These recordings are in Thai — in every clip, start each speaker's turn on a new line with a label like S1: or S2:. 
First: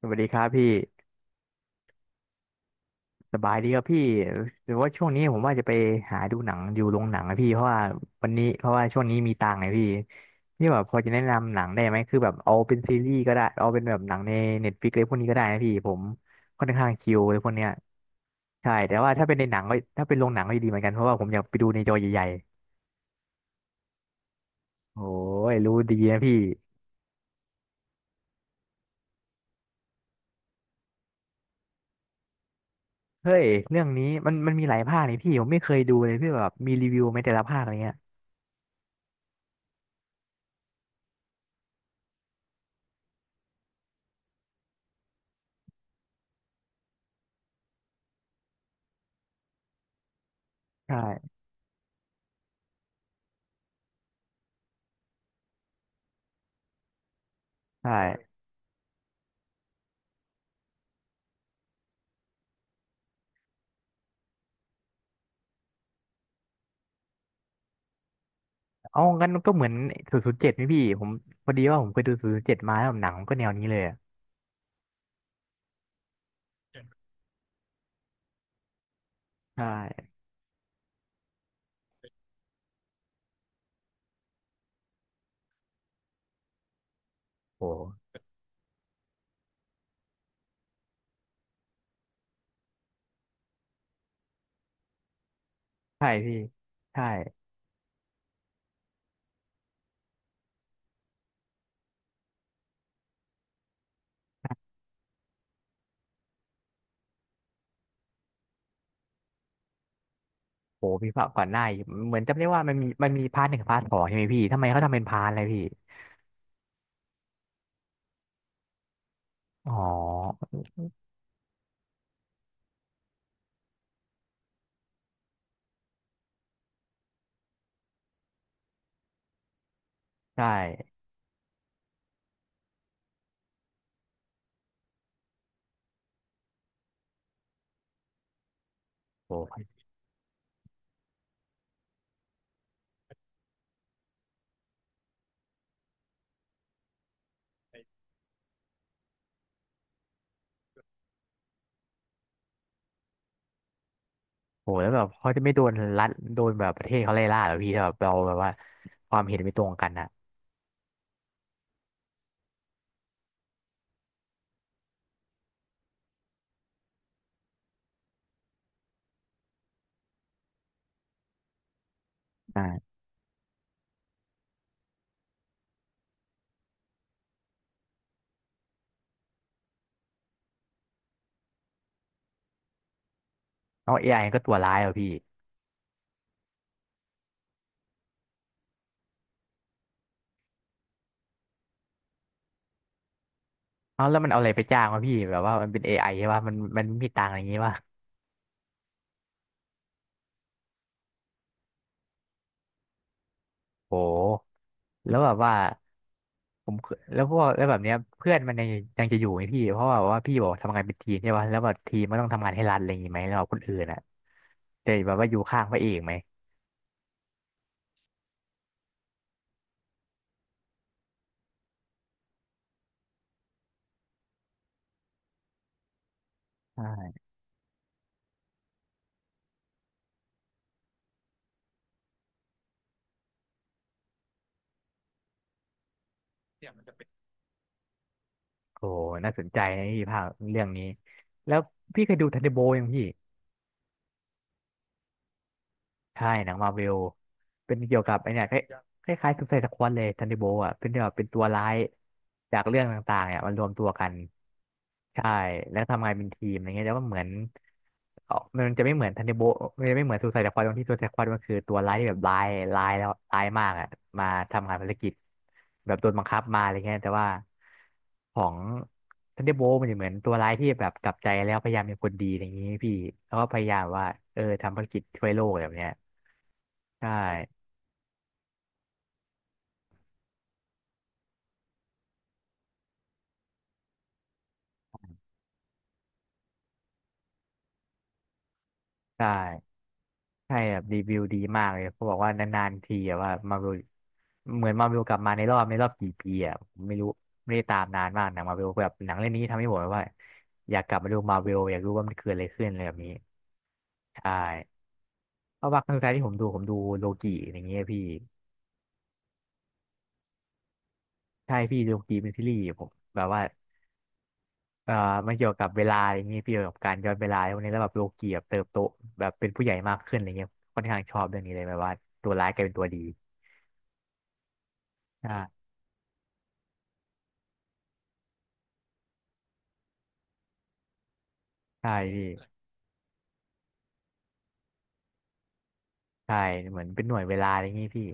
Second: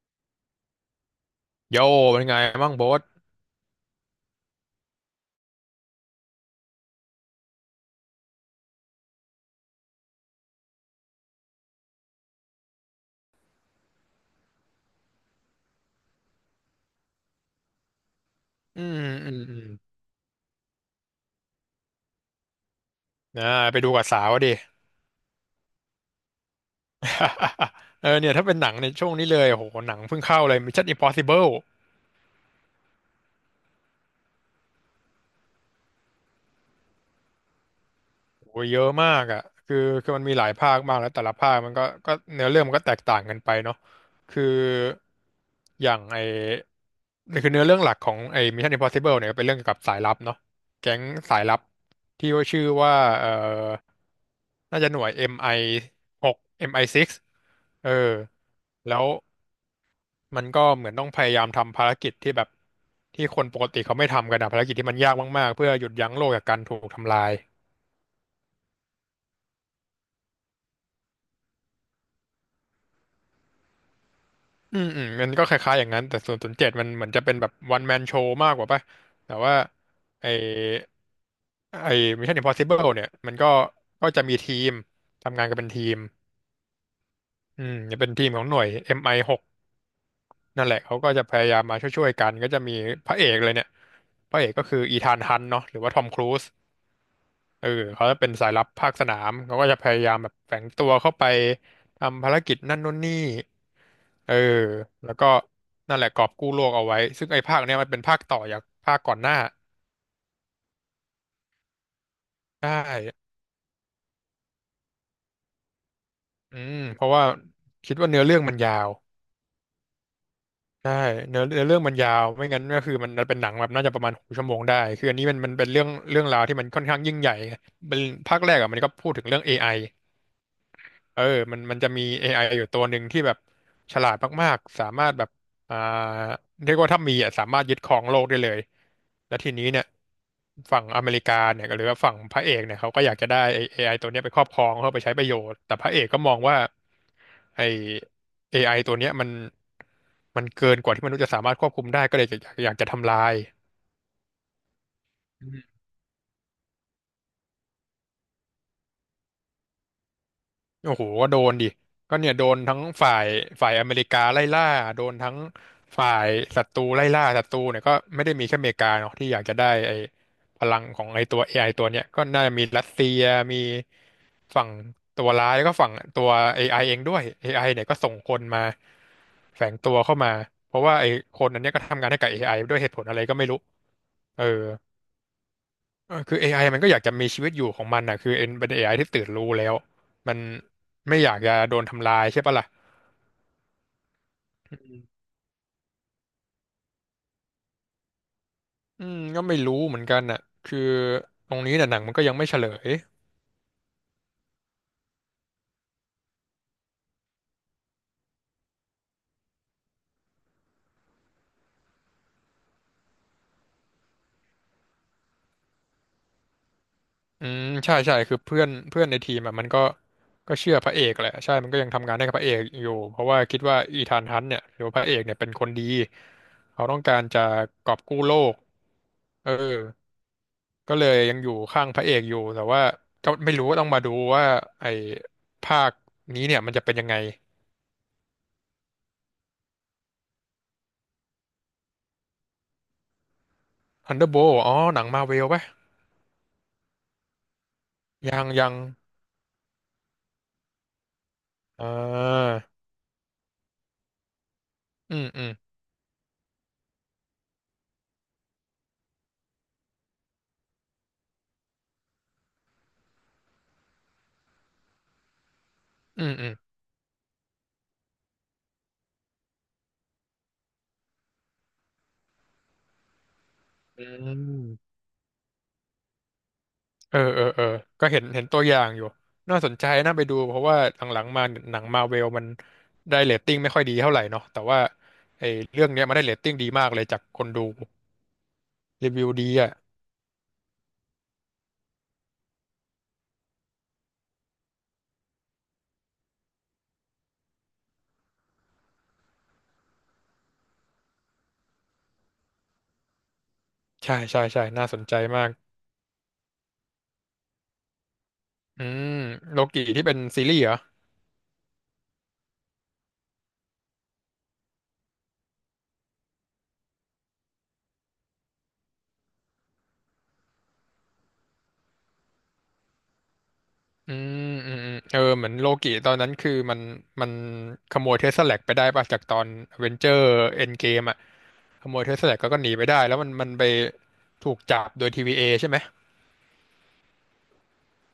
S1: สวัสดีครับพี่
S2: โยเป็นไงบ้างโบ๊ท
S1: สบายดีครับพี่หรือว่าช่วงนี้ผมว่าจะไปหาดูหนังอยู่โรงหนังนะพี่เพราะว่าวันนี้เพราะว่าช่วงนี้มีตังค์ไงพี่พี่แบบพอจะแนะนำหนังได้ไหมคือแบบเอาเป็นซีรีส์ก็ได้เอาเป็นแบบหนังในเน็ตฟลิกอะไรพวกนี้ก็ได้นะพี่ผมค่อนข้างคิวเลยพวกเนี้ยใช่
S2: อื
S1: แต่
S2: ม
S1: ว่าถ้า
S2: อื
S1: เป็น
S2: ม
S1: ใน
S2: อื
S1: หนั
S2: ม
S1: งก็ถ้าเป็นโรงหนังก็ดีเหมือนกันเพราะว่าผมอยากไปดูในจอใหญ่
S2: อ่าไปดูกับสาวดิ
S1: ๆโอ้ยรู้ดีนะพี่
S2: เออเนี่ยถ้าเป็นหนังในช่วงนี้เลยโหหนังเพิ่งเข้าเลย Mission Impossible
S1: เฮ้ยเรื่องนี้มันมีหลายภาคนี่พี่ผมไม่เคยดูเลยพี่แบบมีรีวิวไหมแต่ละภาคอะไรเงี้ย
S2: โหเยอะมากอ่ะคือคือมันมีหลายภาคมากแล้วแต่ละภาคมันก็เนื้อเรื่องมันก็แตกต่างกันไปเนาะคืออย่างไอคือเนื้อเรื่องหลักของไอ Mission Impossible เนี่ยก็เป็นเรื่องเกี่ยวกับสายลับเนาะแก๊ง
S1: ใช่
S2: สายลับที่ว่าชื่อว่าเออน่าจะหน่วย MI 6 MI 6เอมไอหกเออ
S1: ใช่
S2: แล้ว มันก็เหมือนต้องพยายามทำภารกิจที่แบบที่คนปกติเขาไม่ทำกันอะภารกิจที่มันยากมากๆเพื่อหยุดยั้งโลกจากการถูกทำลาย
S1: เอางั้นก็เหมือนศูนย์ศูนย์เจ็ดไี่พี่ผมพอดีว่าผมเคยดูศูนย์ศูนย์เจ็ดมาแล้วหนังมันก็แนวนี้เลยอะ
S2: อืมอืมมันก็คล้ายๆอย่างนั้นแต่ส่วนศูนย์เจ็ดมันเหมือนจะเป็นแบบวันแมนโชว์มากกว่าป่ะแต่ว่า
S1: ใช่
S2: ไอไอ Mission Impossible เนี่ยมันก็จะมีทีมทำงานกันเป็นทีมอื
S1: โอ
S2: มจะเป็น
S1: ้
S2: ทีมของหน่วย MI6 นั่นแหละเขาก็จะพยายามมาช่วยๆกันก็จะมีพระเอกเลยเนี่ยพระเอกก็คืออีธานฮันต์เนาะหรือว่าทอ
S1: ใช่
S2: มครู
S1: พี่
S2: ซ
S1: ใช่
S2: เออเขาจะเป็นสายลับภาคสนามเขาก็จะพยายามแบบแฝงตัวเข้าไปทำภารกิจนั่นนู่นนี่เออแล้วก็นั่นแหละกอบกู้โลกเอาไว้ซึ่งไอ้ภาคเนี้ยมันเป็นภาคต่อจากภาคก่อนหน้า
S1: โอ้พี่ภาคก่อนหน้าอีกเหมือนจำได้ว่า
S2: ใช่
S1: มันมีพาร์ทหนึ่งพาร์ทสองใช่ไหมพี่ทำไมเขาทำเป็นพาร์ทอะไรพี่
S2: อืมเพราะว่าคิดว่าเนื้อเรื่องมันยาว
S1: อ๋อ
S2: ใช่เนื้อเรื่องมันยาวไม่งั้นก็คือมันเป็นหนังแบบน่าจะประมาณหกชั่วโมงได้คืออันนี้มันเป็นเรื่องราวที่มันค่อนข้างยิ่งใหญ่ไงเป็นภาคแรกอะมันก็พูดถึงเรื่องเอไอ
S1: ใช่
S2: เออมันจะมี AI อไออยู่ตัวหนึ่งที่แบบฉลาดมากๆ สามารถแบบอ่าเรียกว่าถ้ามีอ่ะสามารถยึดครองโลกได้เลย
S1: โอ
S2: แล้วที
S1: ้
S2: นี้เนี่ยฝั่งอเมริกาเนี่ยหรือว่าฝั่งพระเอกเนี่ยเขาก็อยากจะได้ไอ้ AI ตัวเนี้ยไปครอบครองเพื่อไปใช้ประโยชน์แต่พระเอกก็มองว่าไอ้ AI ตัวเนี้ยมันเกินกว่าที่มนุษย์จะสามารถควบคุมได้ก็เลยอยากจะทำลาย
S1: โหแล้วแบบเขาจะไม่โดนรัฐโดนแบบประเทศเขาไล่ล่าเหรอพี่ถ้าแบบเราแบบว่าความเห็นไม่ตรงกันอะ
S2: โอ้โหก็โดนดิก็เนี่ยโดนทั้งฝ่ายอเมริกาไล่ล่าโดนทั้งฝ่ายศัตรูไล่ล่าศัตรูเนี่ยก็ไม่ได้มีแค่อเมริกาเนาะที่อยากจะได้ไอ้พลังของไอ้ตัวเอไอตัวเนี่ยก็น่าจะมีรัส
S1: ใช่
S2: เซียมีฝั่งตัวร้ายแล้วก็ฝั่งตัว AI เองด้วย AI เนี่ยก็ส่งคนมาแฝงตัวเข้ามาเพราะว่าไอ้คนอันเนี้ยก็ทำงานให้กับ AI ด้วยเหตุผลอะไรก็ไม่รู้
S1: เอาเอไอก็
S2: เออ
S1: ตัวร้ายเหรอพี่
S2: เออคือ AI มันก็อยากจะมีชีวิตอยู่ของมันนะคือเอ็นเป็น AI ที่ตื่นรู้แล้วมันไม่อยากจะโดนทำลายใช่ปะล่ะ
S1: เอาแล้วมันเอาอะไรไปจ้างวะพี่แบบว่ามันเป็นเอไอใช่ป่ะมันไมมีตังค์อะไรอย่างงี้ป่ะ
S2: อืมก็ไม่รู้เหมือนกันน่ะคือตรงนี้น่ะหนังมันก็ยังไม่เฉลย
S1: โหแล้วแบบว่า ผมเคยแล้วพวกแล้วแบบเนี้ยเพื่อนมันยังจะอยู่ไหมพี่เพราะว่าแบบว่าพี่บอกทำงานเป็นทีมใช่ป่ะแล้วแบบทีมมันต้องทำงานให้รัฐอะไรอย่างงี้ไหมแล้วแบบคนอื่นอ่ะจะแบบว่าอยู่ข้างพระเอกไหม
S2: อืมใช่ใช่คือเพื่อนเพื่อนในทีมอ่ะมันก็เชื่อพระเอกแหละใช่มันก็ยังทำงานให้กับพระเอกอยู่เพราะว่าคิดว่าอีธานฮันต์เนี่ยหรือว่าพระเอกเนี่ยเป็นคนดีเขาต้องกา
S1: ใช่
S2: รจะกอบกู้โลกเออ ก็เลยยังอยู่ข้างพระเอกอยู่แต่ว่าก็ไม่รู้ว่าต้องมาดูว่าไอ้ภาคนี้เนี่ยมันจะเป็นยังไง
S1: โอ้น่าสนใจนะพี่ภาคเรื่องนี้แล้วพี่เคยดูทันเดอร์โบลยังพี่
S2: Thunderbolt อ๋อหนังมาเวลปะ
S1: ใช่หนังมาเวล เป็นเกี่ยวกับไอ
S2: ยั
S1: เนี่
S2: ง
S1: ย
S2: ยัง
S1: คล้ายคล้ายๆสุไซด์สควอดเลยทันนิโบอ่ะเป็นแบบเป็นตัวร้าย
S2: อ่า
S1: จากเรื่องต่างๆเนี่ยมันรวมตัวกัน
S2: อืม
S1: ใช่
S2: อืม
S1: แล้วทำงานเป็นทีมอะไรเงี้ยแล้วก็เหมือนเออมันจะไม่เหมือนทันนิโบมันจะไม่เหมือนสุไซด์สควอดตรงที่ซูไซด์สควอดมันคือตัวร้ายที่แบบร้ายมากอ่ะมาทำงานภารกิจแบบโดน
S2: อื
S1: บัง
S2: ม
S1: คับ
S2: อืม
S1: มาอะไรเงี้ยแต่ว่าของทันนิโบมันจะเหมือนตัวร้ายที่แบบกลับใจแล้วพยายามเป็นคนดีอะไรอย่างงี้พี่แล้วก็พยายาม
S2: อื
S1: ว่าเออทำภาร
S2: ม
S1: กิจช่วยโลกแบบเนี้ยใช่
S2: เออก็เห็นตัวอย่างอยู่น่าสนใจน่าไปดูเพราะว่าหลังๆมาหนังมาเวลมันได้เรตติ้งไม่ค่อยดีเท่าไหร่เนาะแต่ว่าไอ้เรื่องเนี้ยมันได้เรตติ้งดีมากเลยจากคนดูรี
S1: ใช
S2: วิวดีอ่ะ
S1: ่ใช่แบบรีวิวดีมากเลยเขาบอกว่านานๆทีอะว่ามาวิวเหมือนมาวิวกลับมาในรอบในรอบกี่ปีอะผมไม่รู้ไม่ได้ตามนานมากหนังมาวิวแบบหนังเรื่องนี้ทำให้ผมแบบว่าอยากกลับมาดูมาวิวอยากรู้ว่ามันเกิดอะไรขึ้นอะไรแบบนี้
S2: ใช่
S1: ใช่
S2: ใช่ใช่น่าสนใจมาก
S1: เพราะว่าครั้งสุดท้ายที่ผมดูโลกิอย่างเงี้ยพี่
S2: อืมโลกิที่เป็นซีรีส์เหรอ
S1: ใช่พี่โลกิเป็นซีรีส์ผมแบบว่าเออมันเกี่ยวกับเวลาอย่างเงี้ยพี่เกี่ยวกับการย้อนเวลาพวกนี้แล้วแบบโลกิแบบเติบโตแบบเป็นผู้ใหญ่มากขึ้นอะไรเงี้ยค่อนข้างชอบเรื่องนี้เลยแบบว่าตัวร้ายกลายเป็นตัวดี
S2: อืมอืมอืมเออเหมือน
S1: ใช่
S2: โลกิตอนนั้นคือมันขโมยเทสลาแลกไปได้ป่ะจากตอนเวนเจอร์เอ็นเกมอ่ะข
S1: ใช่
S2: โมยเทส
S1: พี่
S2: ลาแลกก็หนีไปได้แล้วมันไปถูกจับโดย TVA ใช่ไหม
S1: ใช่เหมือนเป็นหน่วยเวลาอะไรอย่างงี้พี่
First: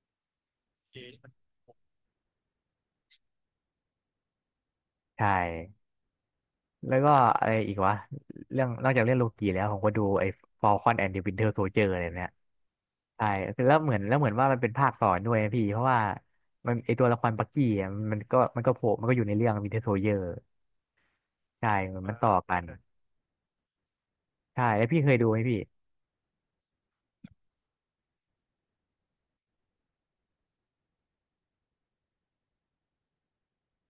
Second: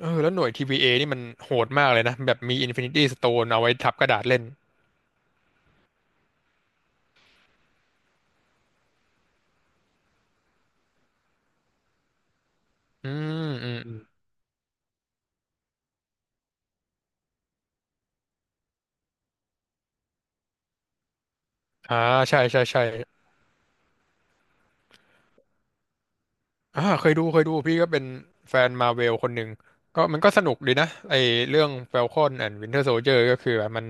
S2: เออแล้วหน่วย TVA นี่มันโหดมากเลยนะแบบมีอินฟินิตี้สโตนเอาไว้ทับกระดาษเล่น
S1: ใช่แล้วก็อะไรอีกวะเรื่องนอกจากเรื่องโลกีแล้วผมก็ดูไอ้ Falcon and the Winter Soldier อะไรเนี่ย
S2: อื
S1: ใช่
S2: มอื
S1: แล้
S2: ม
S1: วเห
S2: อื
S1: มือนแล้
S2: ม
S1: วเหมือนว่ามันเป็นภาคต่อด้วยนะพี่เพราะว่ามันไอตัวละครบักกี้อะมันก็โผล่มันก็อยู่ในเรื่อง Winter Soldier ใช่เห
S2: อ่า
S1: มือนมันต่อ
S2: ใช่
S1: กั
S2: ใช่
S1: น
S2: ใช่
S1: ใช่แล้วพี่เคยดูไหมพี่
S2: เคยดูพี่ก็เป็นแฟนมาเวลคนหนึ่งก็มันก็สนุกดีนะไอเรื่อง Falcon and Winter Soldier ก็คือแบบมัน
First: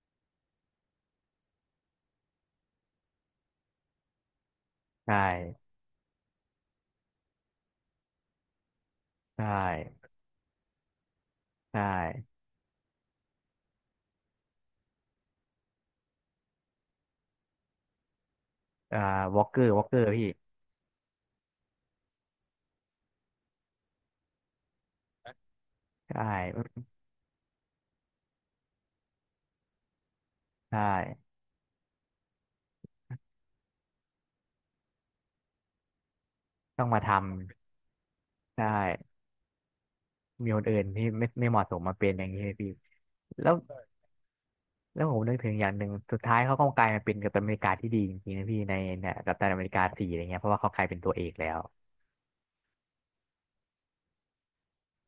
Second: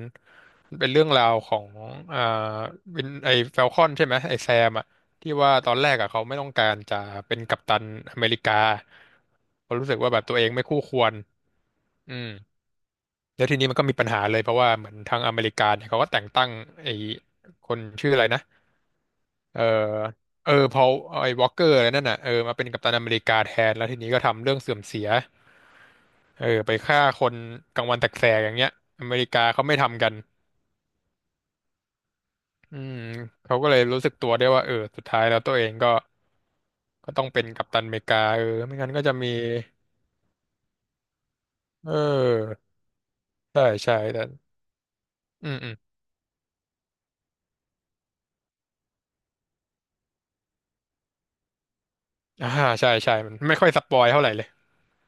S2: มันเป็นเรื่องราวของอ่าวินไอแฟลคอนใช่ไหมไอแซมอะ
S1: ใช
S2: ที่ว่าต
S1: ่
S2: อนแรกอะเขาไม่ต้องการจะเป็นกัปตันอเมริกา
S1: ใช
S2: เขาะรู้สึก
S1: ่
S2: ว่าแบบตัวเองไม่คู่ควร
S1: ใช
S2: อืม
S1: ่
S2: แล้วทีนี้มันก็มีปัญหาเลยเพราะว่าเหมือนทางอเมริกาเนี่ยเขาก็แต่งตั้งไอคนชื่ออะไรนะ
S1: อ่าวอล์กเก
S2: เอ
S1: อ
S2: อ
S1: ร์วอล์กเกอร์พี่
S2: เออพอไอวอลเกอร์อะไรนั่นน่ะเออมาเป็นกัปตันอเมริกาแทนแล้วทีนี้ก็ทำเรื่องเสื่อมเสีย
S1: ใช่
S2: เออไปฆ่าคนกลางวันแสกๆอย่างเงี้ยอเมริกาเขาไม่ทำกัน
S1: ใช่
S2: อืมเขาก็เลยรู้สึกตัวได้ว่าเออสุดท้ายแล้วตัวเองก็
S1: ต้องมาท
S2: ต้องเป็นกัปตันอเมริกาเออ
S1: ำใช่
S2: ไม่งั้นก็จะมี
S1: มีคนอื่นที่ไม่เหมาะสม
S2: เ
S1: มาเป็นอย่างนี้เลย
S2: ออ
S1: พี่แล้ว
S2: ใช่ใช่แต่
S1: แล้วผมนึก
S2: อื
S1: ถึง
S2: ม
S1: อ
S2: อื
S1: ย่าง
S2: ม
S1: หนึ่งสุดท้ายเขาก็กลายมาเป็นกัปตันอเมริกาที่ดีจริงๆนะพี่ในเนี่ยกัปตันอเมริกาสี่อะไรเงี้ยเพราะว่าเขากลายเป็นตัวเอกแล้ว
S2: อ่าใช่ใช่มันไม่ค่อยสปอยเท่าไหร่เลย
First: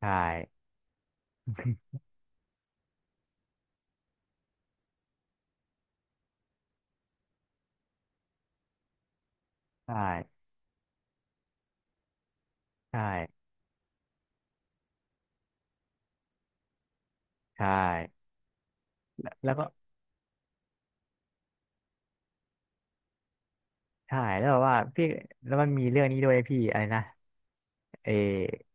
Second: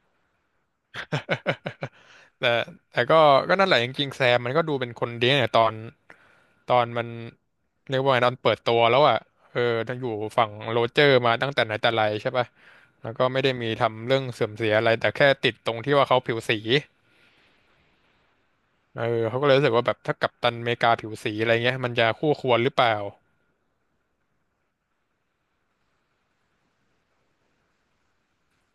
S1: ใช่
S2: แต่แต่ก็ก็นั่นแหละจริงๆแซมมันก็ดูเป็นคนดีเนี่ยตอนตอนมันเรียกว่าไงตอนเปิดตัวแล้วอ่ะเออ
S1: ใช
S2: ทั้งอยู่
S1: ่
S2: ฝั่งโรเจอร์มาตั้งแต่ไหนแต่ไรใช่ป่ะ
S1: ใช่
S2: แล้วก็ไม่ได้มีทำเรื่องเสื่อมเสียอะไรแต่แค่ติดตรงที่ว่าเขาผิวสี
S1: ใช่
S2: เออ
S1: แล้ว
S2: เขาก็
S1: แล้
S2: เล
S1: ว
S2: ย
S1: ก็
S2: รู้สึกว่าแบบถ้ากัปตันอเมริกาผิวสีอะไรเงี้ยมันจะคู่ควรหรือเปล่า
S1: ใช่แล้วแบบว่าพี่แล้วมันมีเรื่องนี้ด้วยพี่อะไรนะเออ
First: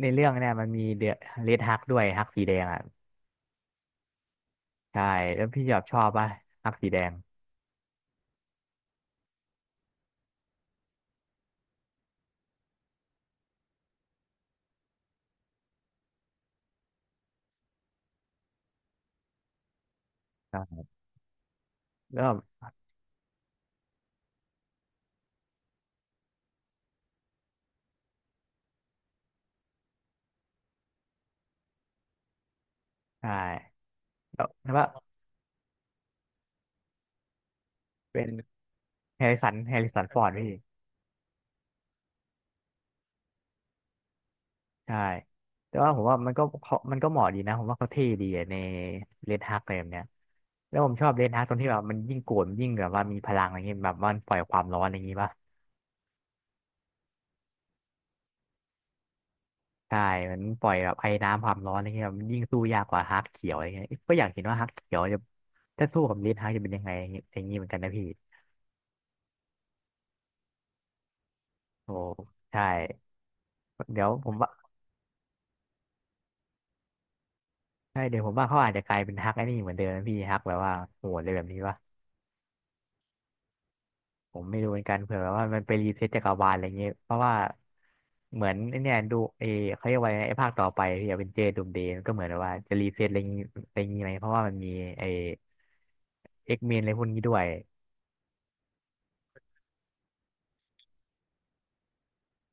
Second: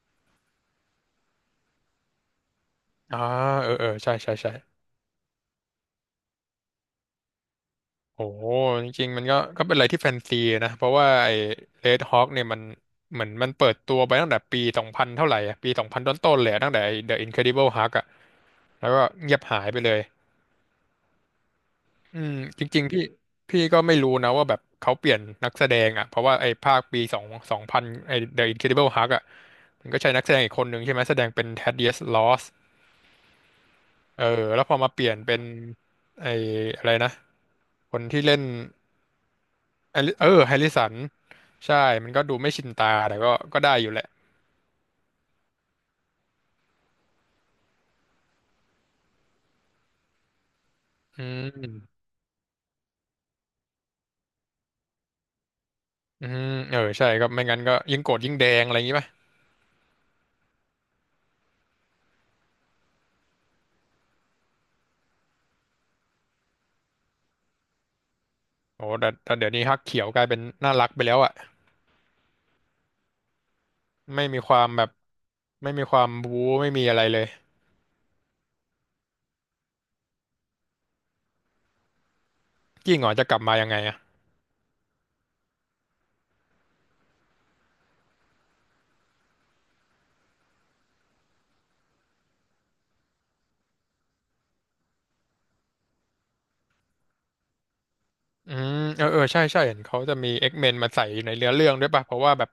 S1: ในเรื่องเนี่ยมันมีเดอะเรดฮักด้วยฮักสีแดงอ่ะ
S2: อ่าเออเออใช่ใช่ใช่
S1: ใช่แล้วพี่ชอบชอบป่ะฮักสีแดง
S2: โอ้โหจริงๆมันก็ก็เป็นอะไรที่แฟนซีนะเพราะว่าไอ้เรดฮอคเนี่ยมันเหมือนมันเปิดตัวไปตั้งแต่ปีสองพันเท่าไหร่อะปีสองพันต้นๆเลยอะตั้งแต่ไอ้ The Incredible Hulk อะแล้วก็เงียบหายไปเลย
S1: แล้ว
S2: อืม
S1: แบบ
S2: จริงๆพี่ก็ไม่รู้นะว่าแบบเขาเปลี่ยนนักแสดงอะเพราะว่าไอ้ภาคปีสองสองพันไอ้ The Incredible Hulk อะมันก็ใช้นักแสดงอีกคนหนึ่งใช่ไหมแสดงเป็น Thaddeus Ross
S1: ใช่
S2: เออ
S1: แล้ว
S2: แล้ว
S1: แล้
S2: พ
S1: ว
S2: อ
S1: ว่า
S2: มาเปลี่ยนเป็นไอ้อะไรนะคนที่
S1: เป็น
S2: เล่น
S1: แฮร์ริสันฟ อ
S2: เอ
S1: ร์ด
S2: อ
S1: พี่
S2: แฮร์ริสันใช่มันก็ดูไม่ชินตาแต่ก็ก็ได้อยู่แหละ
S1: ใช่แต่ว่าผมว่ามันก็เขามันก็เหมาะดีนะผมว่าเขาเท่ดีอะในเรดฮักอะไรแบบเนี้ยแล้วผมชอบ
S2: อื
S1: เรดฮักตรงที่แบบมั
S2: ม
S1: นยิ่งโกรธมันยิ่งแบบว่ามีพลังอะไรเงี้ยแบบว่ามันปล่อยความร้อนอะไรอย่างงี้ป่ะ
S2: อืมเออใช่ก็ไม่งั้นก็ยิ่งโกรธยิ่งแดงอะไรอย่างงี้ป่ะ
S1: ใช่มันปล่อยแบบไอ้น้ำความร้อนอะไรเงี้ยมันยิ่งสู้ยากกว่าฮักเขียวอะไรเงี้ยก็อยากเห็นว่าฮักเขียวจะถ้าสู้กับเรดฮักจะเป็นยังไงอย่างงี้อย่างงี้เหมือนกันนะพี่
S2: โอ้แต่แต่เดี๋ยวนี้ฮักเขียวกลายเป็นน่ารักไปแล้วอ่ะ
S1: โอ้ใช่เดี๋ยว
S2: ไม่
S1: ผม
S2: มี
S1: ว่า
S2: ความแบบไม่มีความบู๊ไม่มีอะไรเลย
S1: ใช่เดี๋ยวผมว่าเขาอาจจะกลายเป็นฮักไอ้นี่เหมือนเดิมนะพี่ฮักแบบว่าโหดเลยแบบนี้ป่ะ
S2: ยิ่งเหรอจะกลับมายังไงอ่ะ
S1: ผมไม่รู้เหมือนกันเผื่อแบบว่ามันไปรีเซ็ตจักรวาลอะไรเงี้ยเพราะว่าเหมือนไอ้เนี่ยดูเอเขาเรียกว่าไงไอ้ภาคต่อไปที่อเวนเจอร์ดูมเดย์มันก็เหมือนแบบว่าจะรีเซ็ตอะไรงี้อะไรงี้ไหมเพราะว่ามันมีไอ้เอ็กเมนอะไรพวกนี้ด้วย
S2: อืมเออเออใช่ใช่เห็นเขาจะมี X-Men มาใส่อยู่ในเนื้อเรื่องด้วยป่ะเพราะว่าแบบ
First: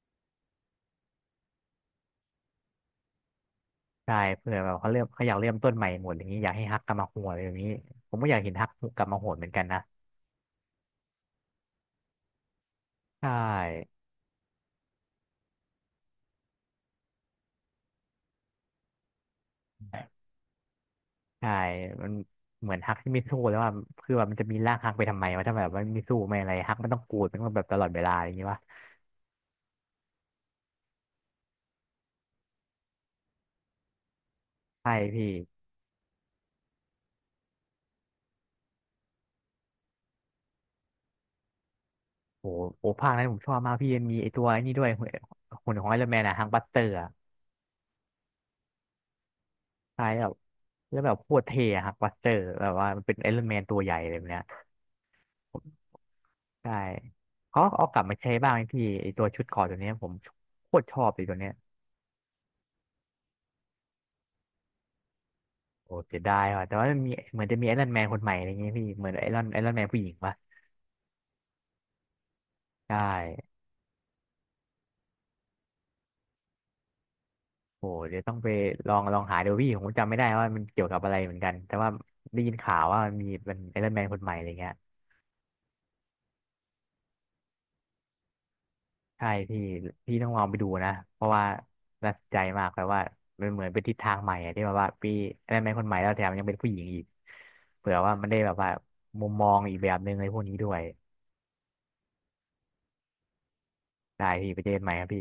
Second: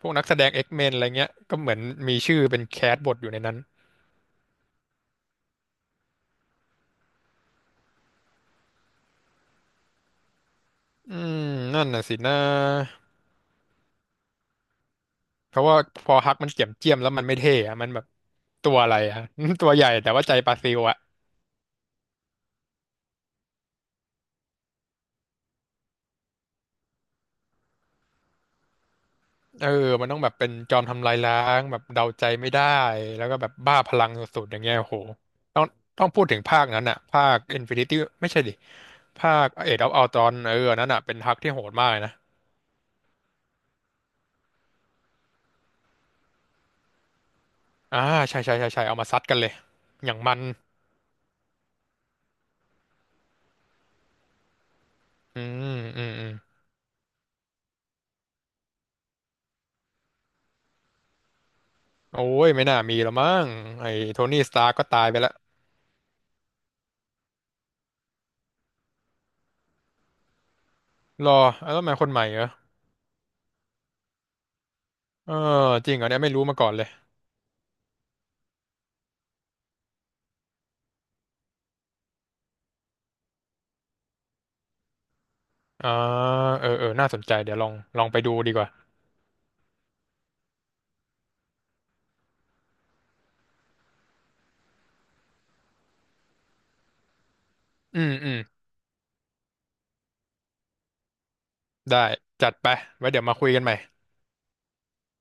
S2: พวกนักแสดง X-Men อะไรเงี้ยก็เหมือนมีชื่อเป็นแคสบทอยู่ในนั้น
S1: ใช่เผื่อแบบเขาเริ่มเขาอยากเริ่มต้นใหม่หมดอย่างนี้อยากให้ฮักกลับมาโหดอะไรอย่างนี้ผมก็อยากเห็นฮักกลับมาโหดเหมือนกันนะ
S2: อืมนั่นน่ะสินะ
S1: ใช่
S2: เพราะว่าพอฮักมันเจียมเจียมแล้วมันไม่เท่อะมันแบบตัวอะไรอะ ตัวใหญ่แต่ว่าใจปลาซิวอะ
S1: ใช่มันเหมือนฮักที่ไม่สู้แล้วว่าคือแบบมันจะมีร่างฮักไปทำไมวะถ้าแบบม่นไม่สู้ไม่อะไรฮักมันต้องกูดมันต้องแบบตลอดเวลาอย่างงี้วะ
S2: เออมันต้องแบบเป็นจอมทำลายล้างแบบเดาใจไม่ได้แล้วก็แบบบ้าพลังสุดๆอย่างเงี้ยโอ้
S1: ใช่
S2: โห
S1: พี่
S2: ต้องพูดถึงภาคนั้นอะภาค Infinity ไม่ใช่ดิภาค Age of Ultron เอออันนั่นอะเป็นฮักที่โหดมากเลยนะ
S1: โอ้โอ้ภาคนั้นผมชอบมากพี่ยังมีไอตัวไอ้นี่ด้วยหุ่นหุ่นของไอรอนแมนอะฮังบัสเตอร์อะ
S2: อ่าใช่ใช่ใช่ใช่เอามาซัดกันเลย
S1: ใช่
S2: อย่าง
S1: แบ
S2: มั
S1: บ
S2: น
S1: แล้วแบบโคตรเท่อะฮังบัสเตอร์แบบว่ามันเป็นไอรอนแมนตัวใหญ่เลยแบบเนี้ย
S2: อืมอืมอืม
S1: ใช่เขาเอากลับมาใช้บ้างไหมพี่ไอตัวชุดเกราะตัวเนี้ยผมโคตรชอบเลยตัวเนี้ย
S2: โอ้ยไม่น่ามีแล้วมั้งไอ้โทนี่สตาร์ก็ตายไปแล้ว
S1: โอ้เสียดายว่ะแต่ว่ามันมีเหมือนจะมีไอรอนแมนคนใหม่อะไรเงี้ยพี่เหมือนไอรอนแมนผู้หญิงปะ
S2: รอแล้วทำไมคนใหม่เหรอ
S1: ใช่
S2: เออจริงเหรอเนี่ยไม่รู้มาก่อนเลย
S1: โอ้เดี๋ยวต้องไปลองหาดูพี่ผมจำไม่ได้ว่ามันเกี่ยวกับอะไรเหมือนกันแต่ว่าได้ยินข่าวว่ามันมีเป็นไอรอนแมนคนใหม่อะไรเงี้ย
S2: อ่าเออเออน่าสนใจเดี๋ยวลองไปดูดีกว่า
S1: ใช่พี่พี่ต้องลองไปดูนะเพราะว่าน่าสนใจมากแบบว่ามันเหมือนเป็นทิศทางใหม่อะที่แบบว่าพี่ได้ไหมคนใหม่แล้วแถมยังเป็นผู้หญิงอีกเผื่อ
S2: อืม
S1: ว่ามั
S2: อื
S1: น
S2: ม
S1: ได้แบบว่ามุมมองอีกแบบหนึ่งในพวกนี้ด้วย
S2: ได้จัดไปไว้เดี๋ยวมาคุยกันใหม่
S1: ได้พี่ไปเจอกันใหม่ครับพี่